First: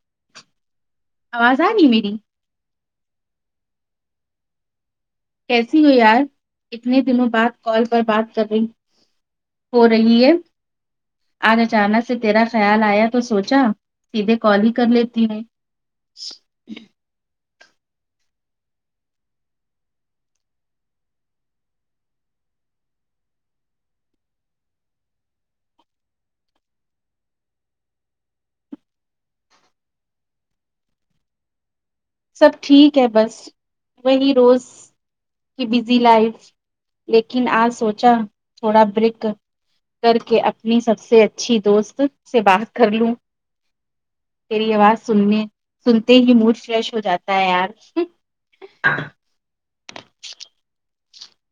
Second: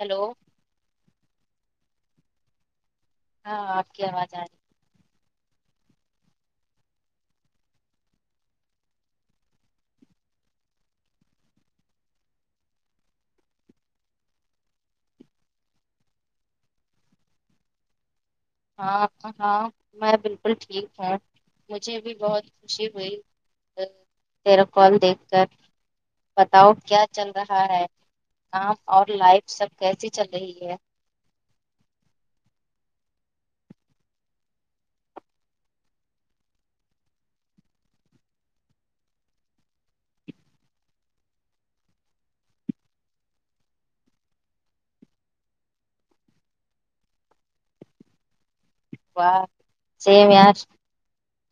hello آواز آ ری میری ہاں آپ کی آواز آ رہی کیسی ہو یار اتنے دنوں بعد کال پر بات کر رہی ہو رہی ہے آج اچانک سے تیرا خیال آیا تو سوچا سیدھے کال ہی کر لیتی ہے [inaudible] ہاں ہاں میں بالکل ٹھیک ہوں مجھے بھی بہت خوشی ہوئی تیرا کال دیکھ کر بتاؤ کیا چل رہا ہے کام اور لائف سب کیسی چل رہی ہے سب ٹھیک ہے بس وہی روز کی بزی لائف لیکن آج سوچا تھوڑا بریک کر کر کے اپنی سب سے اچھی دوست سے بات کر لوں تیری آواز سننے سنتے ہی موڈ فریش ہو جاتا ہے یار واہ سیم یار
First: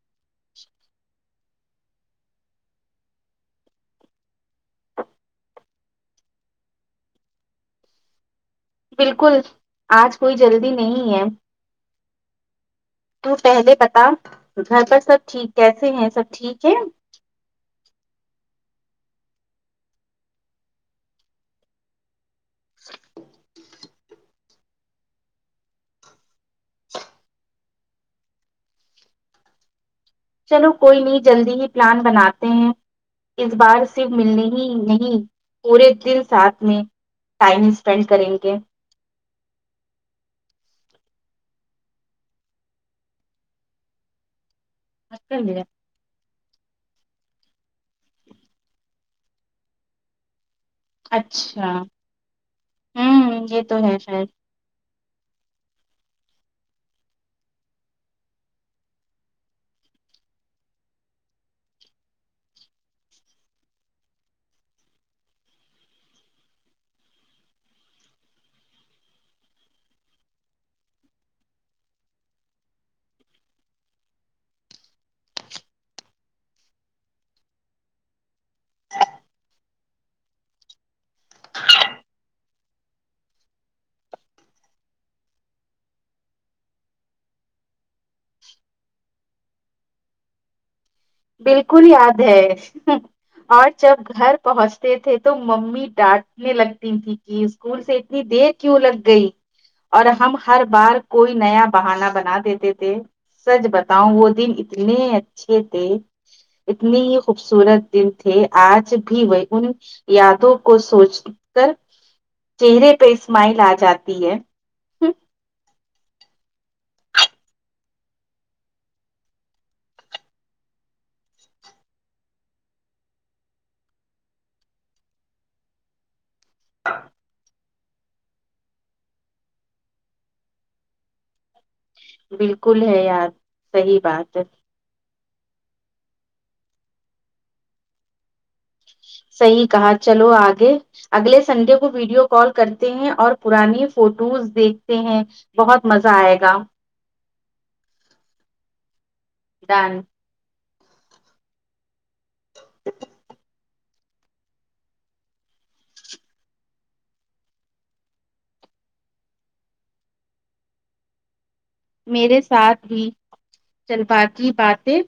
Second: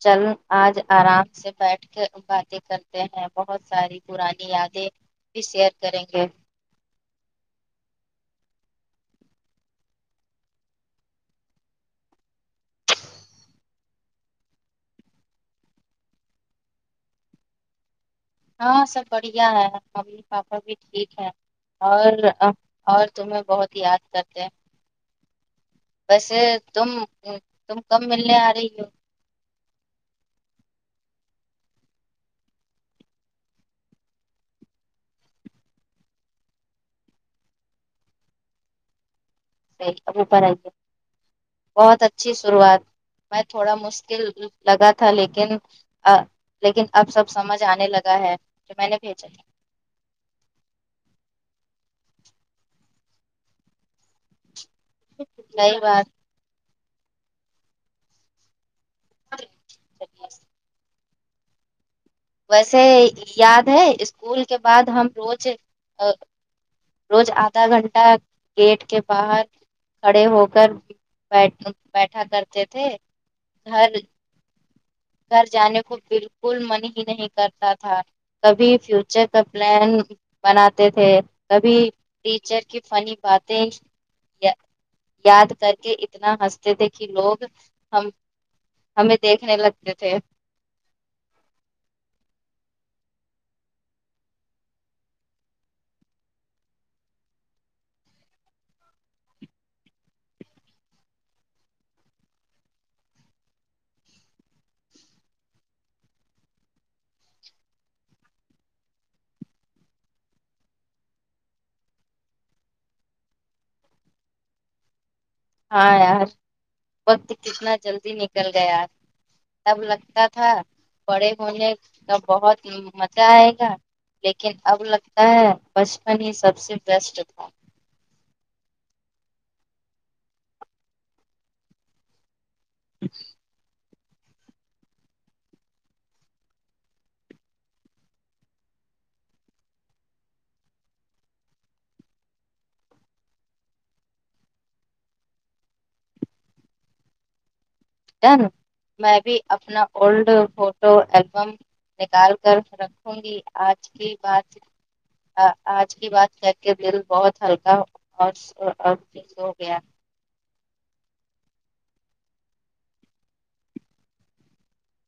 چلو آج آرام سے بیٹھ کے باتیں کرتے ہیں بہت ساری پرانی یادیں بھی شیئر کریں گے بالکل آج کوئی جلدی نہیں ہے تو پہلے بتا گھر پر سب ٹھیک کیسے ہیں سب ٹھیک ہے ہاں سب بڑھیا ہے ممی پاپا بھی ٹھیک ہے اور اور تمہیں بہت یاد کر تہ ویسے تم تم کم ملنے آ رہی ہو چلو کوئی نہیں جلدی ہی پلان بناتے ہیں اس بار سے ملنے ہی نہیں پورے دن ساتھ میں ٹائم اسپینڈ کریں گے مک اب اوپر آئیے بہت اچھی شروعات میں تھوڑا مشکل لگا تھا لیکن ا لیکن اب سب سمجھ ا نے لگا ہےجو میں نے بھیجا اچھا ہمم یہ تو ہے شاہد صحیح بات [unintelligible] ویسے یاد ہے اسکول کے بعد ہم روز روز آدھا گھنٹہ گیٹ کے باہر کھڑے ہو کر بیٹھ بیٹھا کرتے تھے گھر گھر جانے کو بالکل من ہی نہیں کرتا تھا کبھی فیوچر کا پلان بناتے تھے کبھی ٹیچر کی فنی باتیں یاد کر کے اتنا ہنستے تھے کہ لوگ ہم ہمیں دیکھنے لگتے تھے بالکل یاد ہے اور جب گھر پہنچتے تھے تو ممی ڈانٹ نے لگتی تھیں کہ اسکول سے اتنی دیر کیوں لگ گئی اور ہم ہر بار کوئی نیا بہانا بنا دیتے تھے سچ بتاؤ وہ دن اتنے اچھے تھے اتنی ہی خوبصورت دن تھے آج بھی وہ ان یادو کو سوچ کر چہرے پہ سمائل آ جاتی ہے ہاں یار وقت کتنا جلدی نکل گیا یار تب لگتا تھا بڑے ہونے کا بہت مزہ آئے گا لیکن اب لگتا ہے بچپن ہی سب سے بیسٹ تھا بالکل ہے یار صحیح بات ہے صحیح کہا چلو آگے اگلے سنڈے کو ویڈیو کال کرتے ہیں اور پرانی فوٹوز دیکھتے ہیں بہت مزہ آئے گا ٹن میں بھی اپنا ڈن اولڈ فوٹو البم نکال کر رکھوں گی آج کی بات ا آج کی بات کر کے دل بہت ہلکا اور سو گیا میرے ساتھ بھی چل با کی باتیں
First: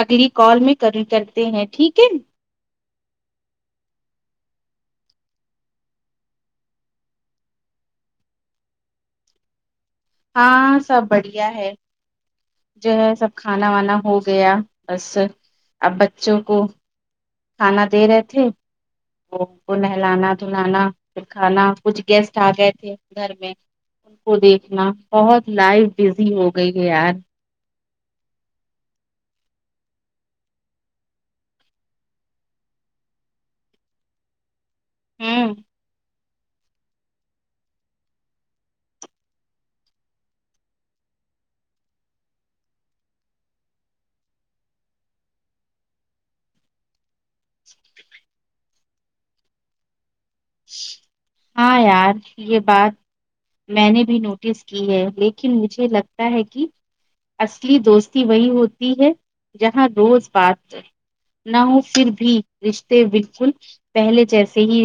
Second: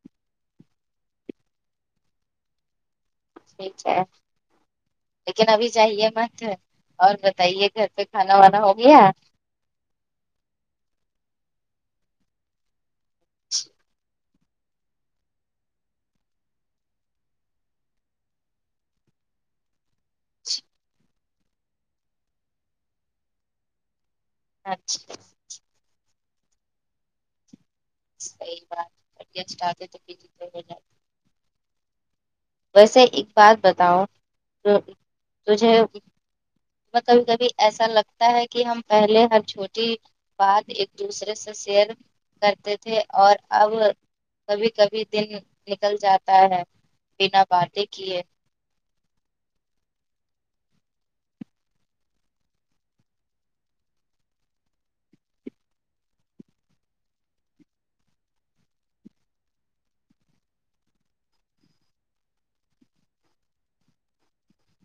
اگلی کال میں کر یہ کرتے ہیں ٹھیک ہے ٹھیک ہے لیکن ابھی چائیے مت اور بتائیے گھر پہ کھانا وانا ہو گیا ہاں سب بڑھیا ہے جو ہے سب کھانا وانا ہو گیا بس اب بچوں کو کھانا دے رہے تھے وہ ان کو نہلانا دلانا پھر کھانا کچھ گیسٹ آ گئے تھے گھر میں ان کو دیکھنا اچھا بہت لائو بزی ہو گئی ہے یار [unintelligible] سحیی باتباہ جائے ویسے ایک بات بتاؤ ا ہوں تجھے کبھی کبھی ایسا لگتا ہے کہ ہم پہلے ہر چھوٹی بعد ایک دوسرے سے شیر کرتے تھے اور اب کبھی کبھی دن نکل جاتا ہے بنا باتیں کئے ہاں یار یہ بات میں نے بھی نوٹس کی ہے لیکن مجھے لگتا ہے کہ اصلی دوستی وہی ہوتی ہے جہاں روز بات نہ ہو پھر بھی رشتے بالکل پہلے جیسے ہی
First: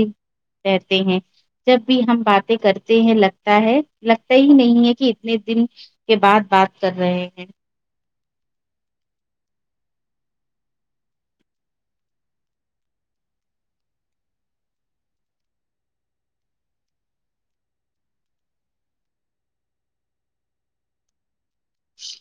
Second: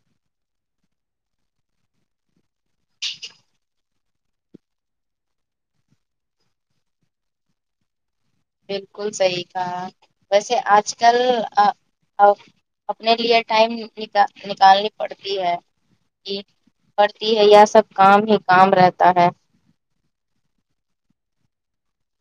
کہتے ہیں جب بھی ہم باتیں کرتے ہیں لگتا ہے لگتا ہی نہیں ہے کہ اتنے دن کے بعد بات کر رہے ہیں بالکل صحیح کہا ویسے آج کل ا او اپنے لیے ٹائم نک نکالنی پڑتی ہے پڑتی ہے یہ سب کام ہی کام رہتا ہے شے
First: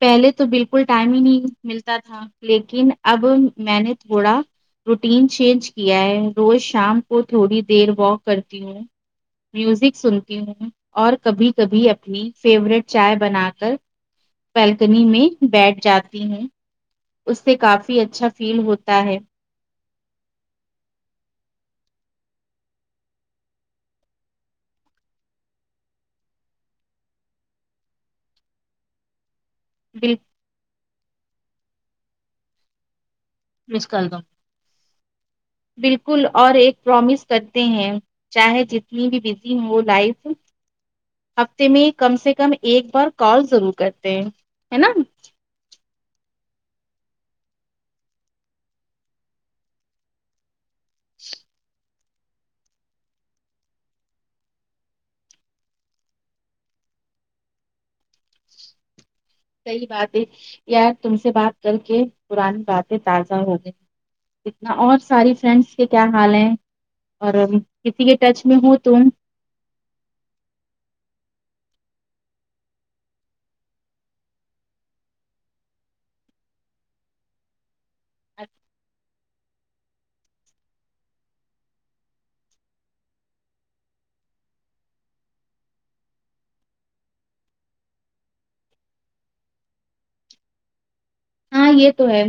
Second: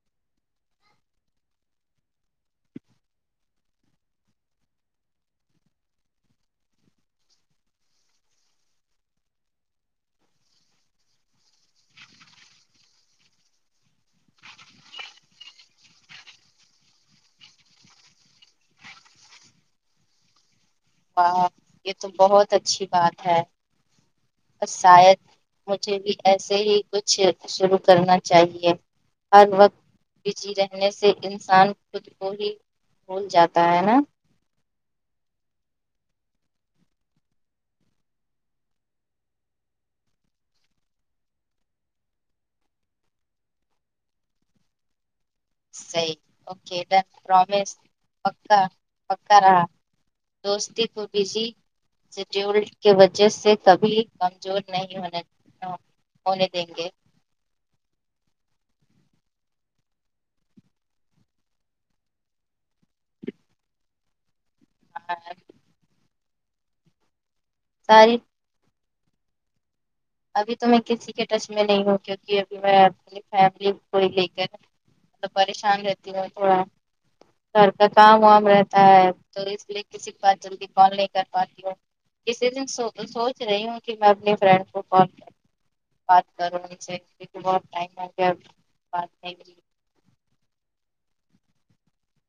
پہلے تو بالکل ٹائم ہی نہیں ملتا تھا لیکن اب میں نے تھوڑا روٹین چینج کیا ہے روز شام کو تھوڑی دیر واک کرتی ہوں میوزک سنتی ہوں اور کبھی کبھی اپنی فیوریٹ چائے بنا کر بلکنی میں بیٹھ جاتی ہوں اس سے کافی اچھا فیل ہوتا ہے واہ یہ تو بہت اچھی بات ہے پر شاید مجھے بھی ایسے ہی کچھ شروع کرنا چاہیے ہر وقت بال بزی رہنے سے انسان خود کو ہی بھول جاتا ہے مس نا کدوں بالکل اور ایک پرومس کرتے ہیں چاہے جتنی بھی بزی ہو لائف ہفتے میں کم سے کم ایک بار کال ضرور کرتے ہیں ہے نا صحیح ا وکے ڈن پرومیس پکا پکا رہا دوستی کو بیزی شڈیول کی وجہ سے کبھی کمزور نہیں ہونے دینا ہونے دیں گے صیحی بات ہے یار تم سے بات کر کے پرانی باتیں تازہ ہو گئی اتنا اور ساری فرینڈس کے کیا حال ہیں اور کسی کے ساری ٹچ میں ہو تم ابھی تو میں کسی کے ٹچ میں نہیں ہوں کیوںکہ ابھی میں اپنی فیملی کو ہی لے کر میں پریشان رہتی ہے تھوڑا گھر کا کام وام رہتا ہے تو اس لیے کسی بات جلدی کال نہیں کر پاتی ہوں کیسی دن سوچ رہی ہوں کہ میں اپنی فرینڈ تو کال بات کرو ان سے کی بہت ٹائم ہوگیا بات نہیں کی ہاں یہ تو ہے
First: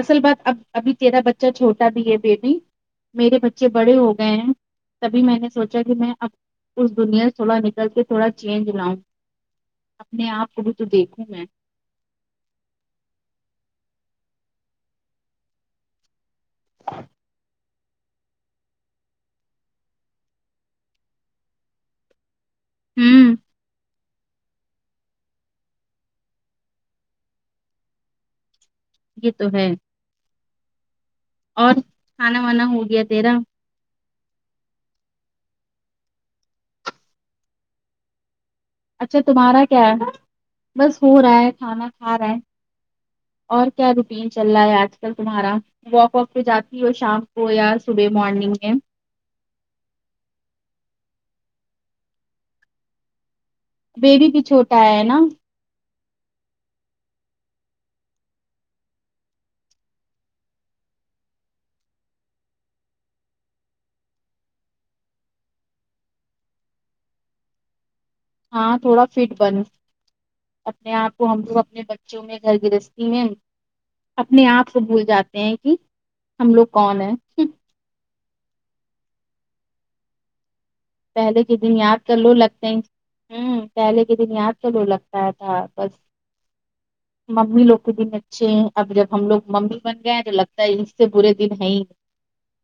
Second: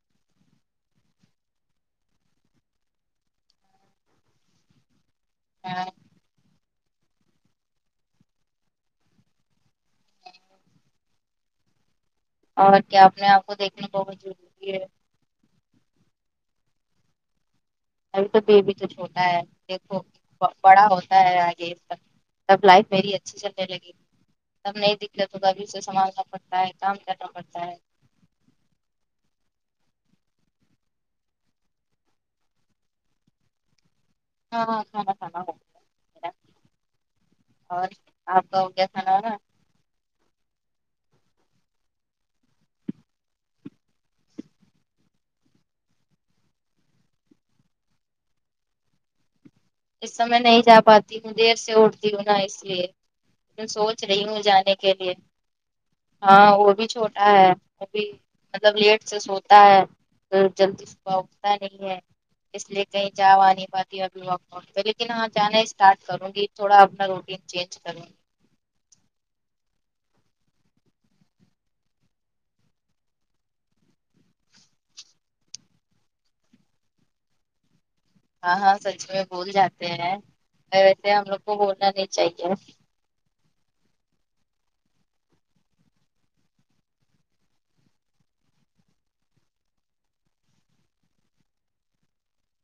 اصل بات اب ابھی تیرا بچہ چھوٹا بھی ہےبی میرے بچے بڑے ہو گئے ہیں تبھی میں نے سوچا کہ میں اب اس دنیا سے تھوڑا نکل کے تھوڑا چینج لاؤں اپنے آپ کو بھی تو دیکھوں میں اور کیا اپنے آپ کو دیکھنا بہت ضروری ہے ابھی تو بیبی تو چھوٹا ہے دیکھو ب بڑا ہوتا ہے آگے تب لائف میری ہوں اچھی چلنے لگی تب نہیں دقت ہوگا ابھی اسے سنبھالنا پڑتا ہے کام کرنا پڑتا ہے یہ تو ہے کھانا وانا ہو گیا تیرا ہاں ہاں کھانا کھانا ہوگیا اور آپ کا ہو گیا کھانا اچھا وانا تمہارا کیا ہے بس ہو رہا ہے کھانا کھا رہا ہے اور کیا روٹین چل رہا ہے آج کل تمہارا واک واک پہ جاتی ہو شام کو یا صبح مارننگ میں اس سمے میں نہیں جا پاتی ہوں دیر سے اٹھتی ہوں نا اس لیے میں سوچ رہی بیبی ہوں بھی جانے چھوٹا کے ہے لیئے نا ہاں وہ بھی چھوٹا ہے وہ بھی مطلب لیٹ سے سوتا ہے تو جلدی صبح اٹھتا نہیں ہے اس لیے کہیں جا وآ نہیں پاتی ابھی واک واک پہ لیکن ہاں جانا اسٹارٹ کروں گی تھوڑا اپنا روٹین چینج کروں ہاں تھوڑا فٹ بن اپنے آپ کو ہم لوگ اپنے بچوں میں گھر گرہستی میں اپنے آپ کو بھول جاتے ہیں کی ہم لوگ کون ہیں ہوں ہاں ہاں سچ میں بھول جاتے ہیں ویسے ہم لوگ پہلے کو کے دن بھولنا یاد نہیں کر لو چاہیے لگتے ہیں ہوں پہلے کے دن یاد تو لو لگتا تھا بس ممی لوگ کے دن اچھے ہیں اب جب ہم لوگ ممی بن گئے ہیں تو لگتا ہے اس سے برے دن ہیں ہی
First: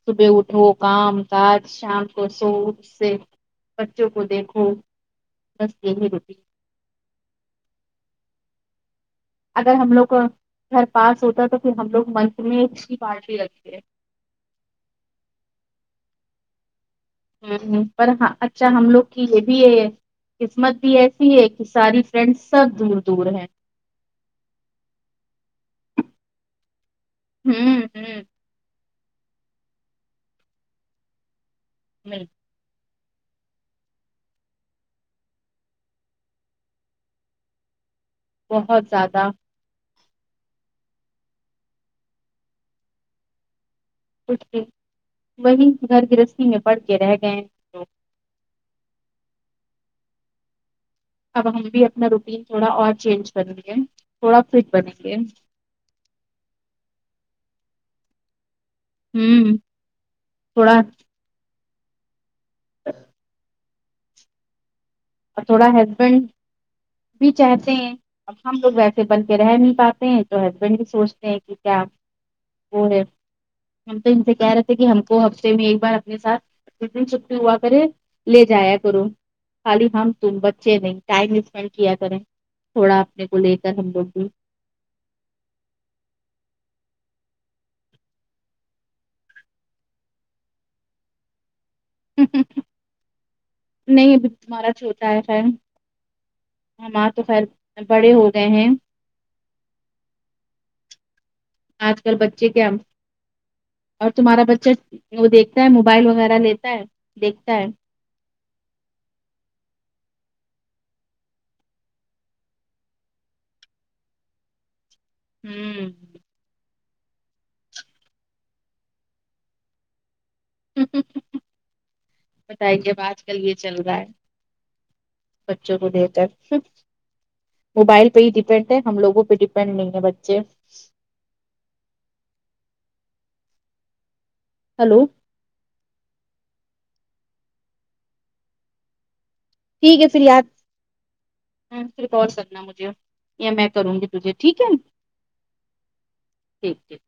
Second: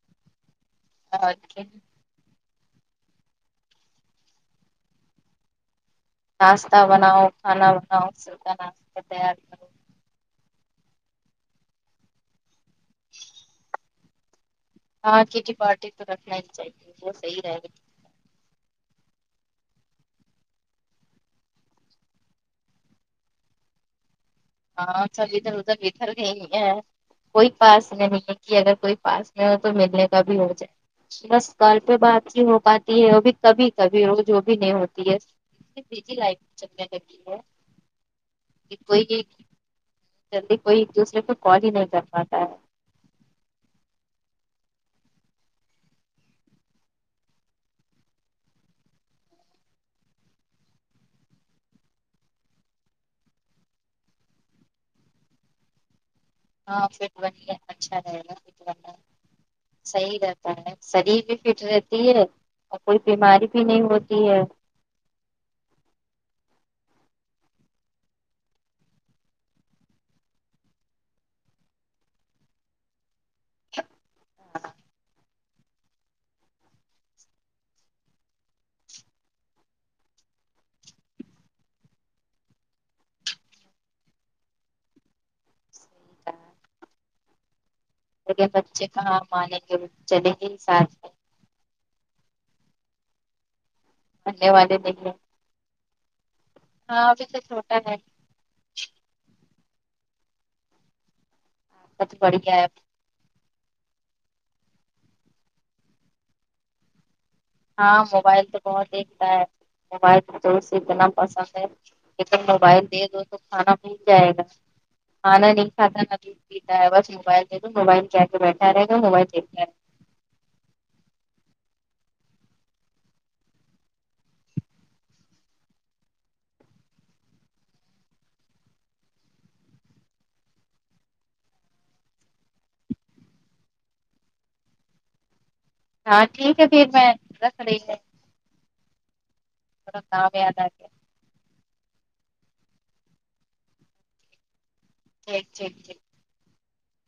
صبح اٹھو کام اور کاج کہ شام کو سو سے بچوں کو دیکھو بس یہی روٹیں ناشتہ بناؤ کھانا بناؤ سب کا ناشتہ تیار کرو اگر ہم لوگ گھر پاس ہوتا ہے تو پھر ہم لوگ منت میں اس کی پارٹی رکھتے ہاں کٹی پارٹی تو رکھنا ہی چاہیے وہ صحیح رہے ہوں گا ہوں پر ہاں اچھا ہم لوگ کی یہ بھی ہے قسمت بھی ایسی ہے کی ساری فرینڈ سب دور دور ہیں ہاں سب ادھر ادھر بکھر گئی ہے کوئی ہوں پاس میں ہوں نہیں کی اگر کوئی پاس میں ہو تو ملنے کا بھی ہو جائے بس کال پہ نہیں بات ہی ہو پا تی ہے وہ بھی کبھی کبھی روز وہ بھی نہیں ہوتی ہے بزی لائف چلنے لگی ہے کہ بہت کوئی زیادہ جلدی کوئی ایک دوسرے کو کال ہی نہیں کر پاتا ہے کچھ بھی وہی گھر گرہستی میں پڑ کے رہ گئے تو اب ہم بھی اپنا روٹین تھوڑا اور چینج کرئیں گے تھوڑا فٹ بنیں گے [unintelligible] ہاں پھر وہی اچھا رہے گا ہوں صحیح رہتا ہے تھوڑا شریر بھی فٹ رہتی ہے کوئی بیماری بھی نہیں ہوتی ہے تھوڑا ہسبینڈ بھی چاہتے ہیں اب ہم لوگ ویسے بن کے رہ نہیں پاتے ہیں تو ہسبینڈ بھی سوچتے ہیں کی کیا وہ ہے ہم تو ان سے کہہ رہے تھے کہ ہم کو ہفتے میں ایک بار اپنے ساتھ جس دن چھٹی ہوا کرے لے جایا کرو خالی ہم تم بچے نہیں ٹائم اسپینڈ کیا کریں تھوڑا اپنے کو لے کر ہم لوگ بھی نے بچے کہاں مانیں گے چلیں گے ہی ساتھ میں ہوں ہوں ہوں نہیں ابھی ماننے تمہارا والے نہیں چھوٹا ہیں ہے خیر ہاں ہمارے تو ابھی خیر چھوٹا ہے بڑے ہو گئے ہیں آج کل بہت بچے بڑھیا ہے کیا اور تمہارا بچہ وہ دیکھتا ہے موبائل وغیرہ لیتا ہے دیکھتا ہے ہاں موبائل تو بہت دیکھتا ہے موبائل تو اسے اتنا پسند ہے ایکدم موبائل دے دو تو کھانا بھول جائے گا کھانا نہیں ہوں کھاتا نہ دودھ پیتا ہے بس موبائل دیدو موبائل کے آگے بیٹھا رہے گا تو موبائل دیکھ رہآ بتائے اب آج کل یہ چل رہا ہے بچوں کو دیر تک ہوں موبائل پہ ہی ڈیپینڈ ہے ہم لوگوں پہ ڈیپینڈ نہیں ہے بچے ہلو ہاں ٹھیک ہے پھر میں رکھ رہی ہے ٹھیک ہے پھر کام یاد آ گیا پھر کال کرنا مجھے یا میں کروں گی تجھے ٹھیک ہے [unintelligible] ٹھیک ٹھیک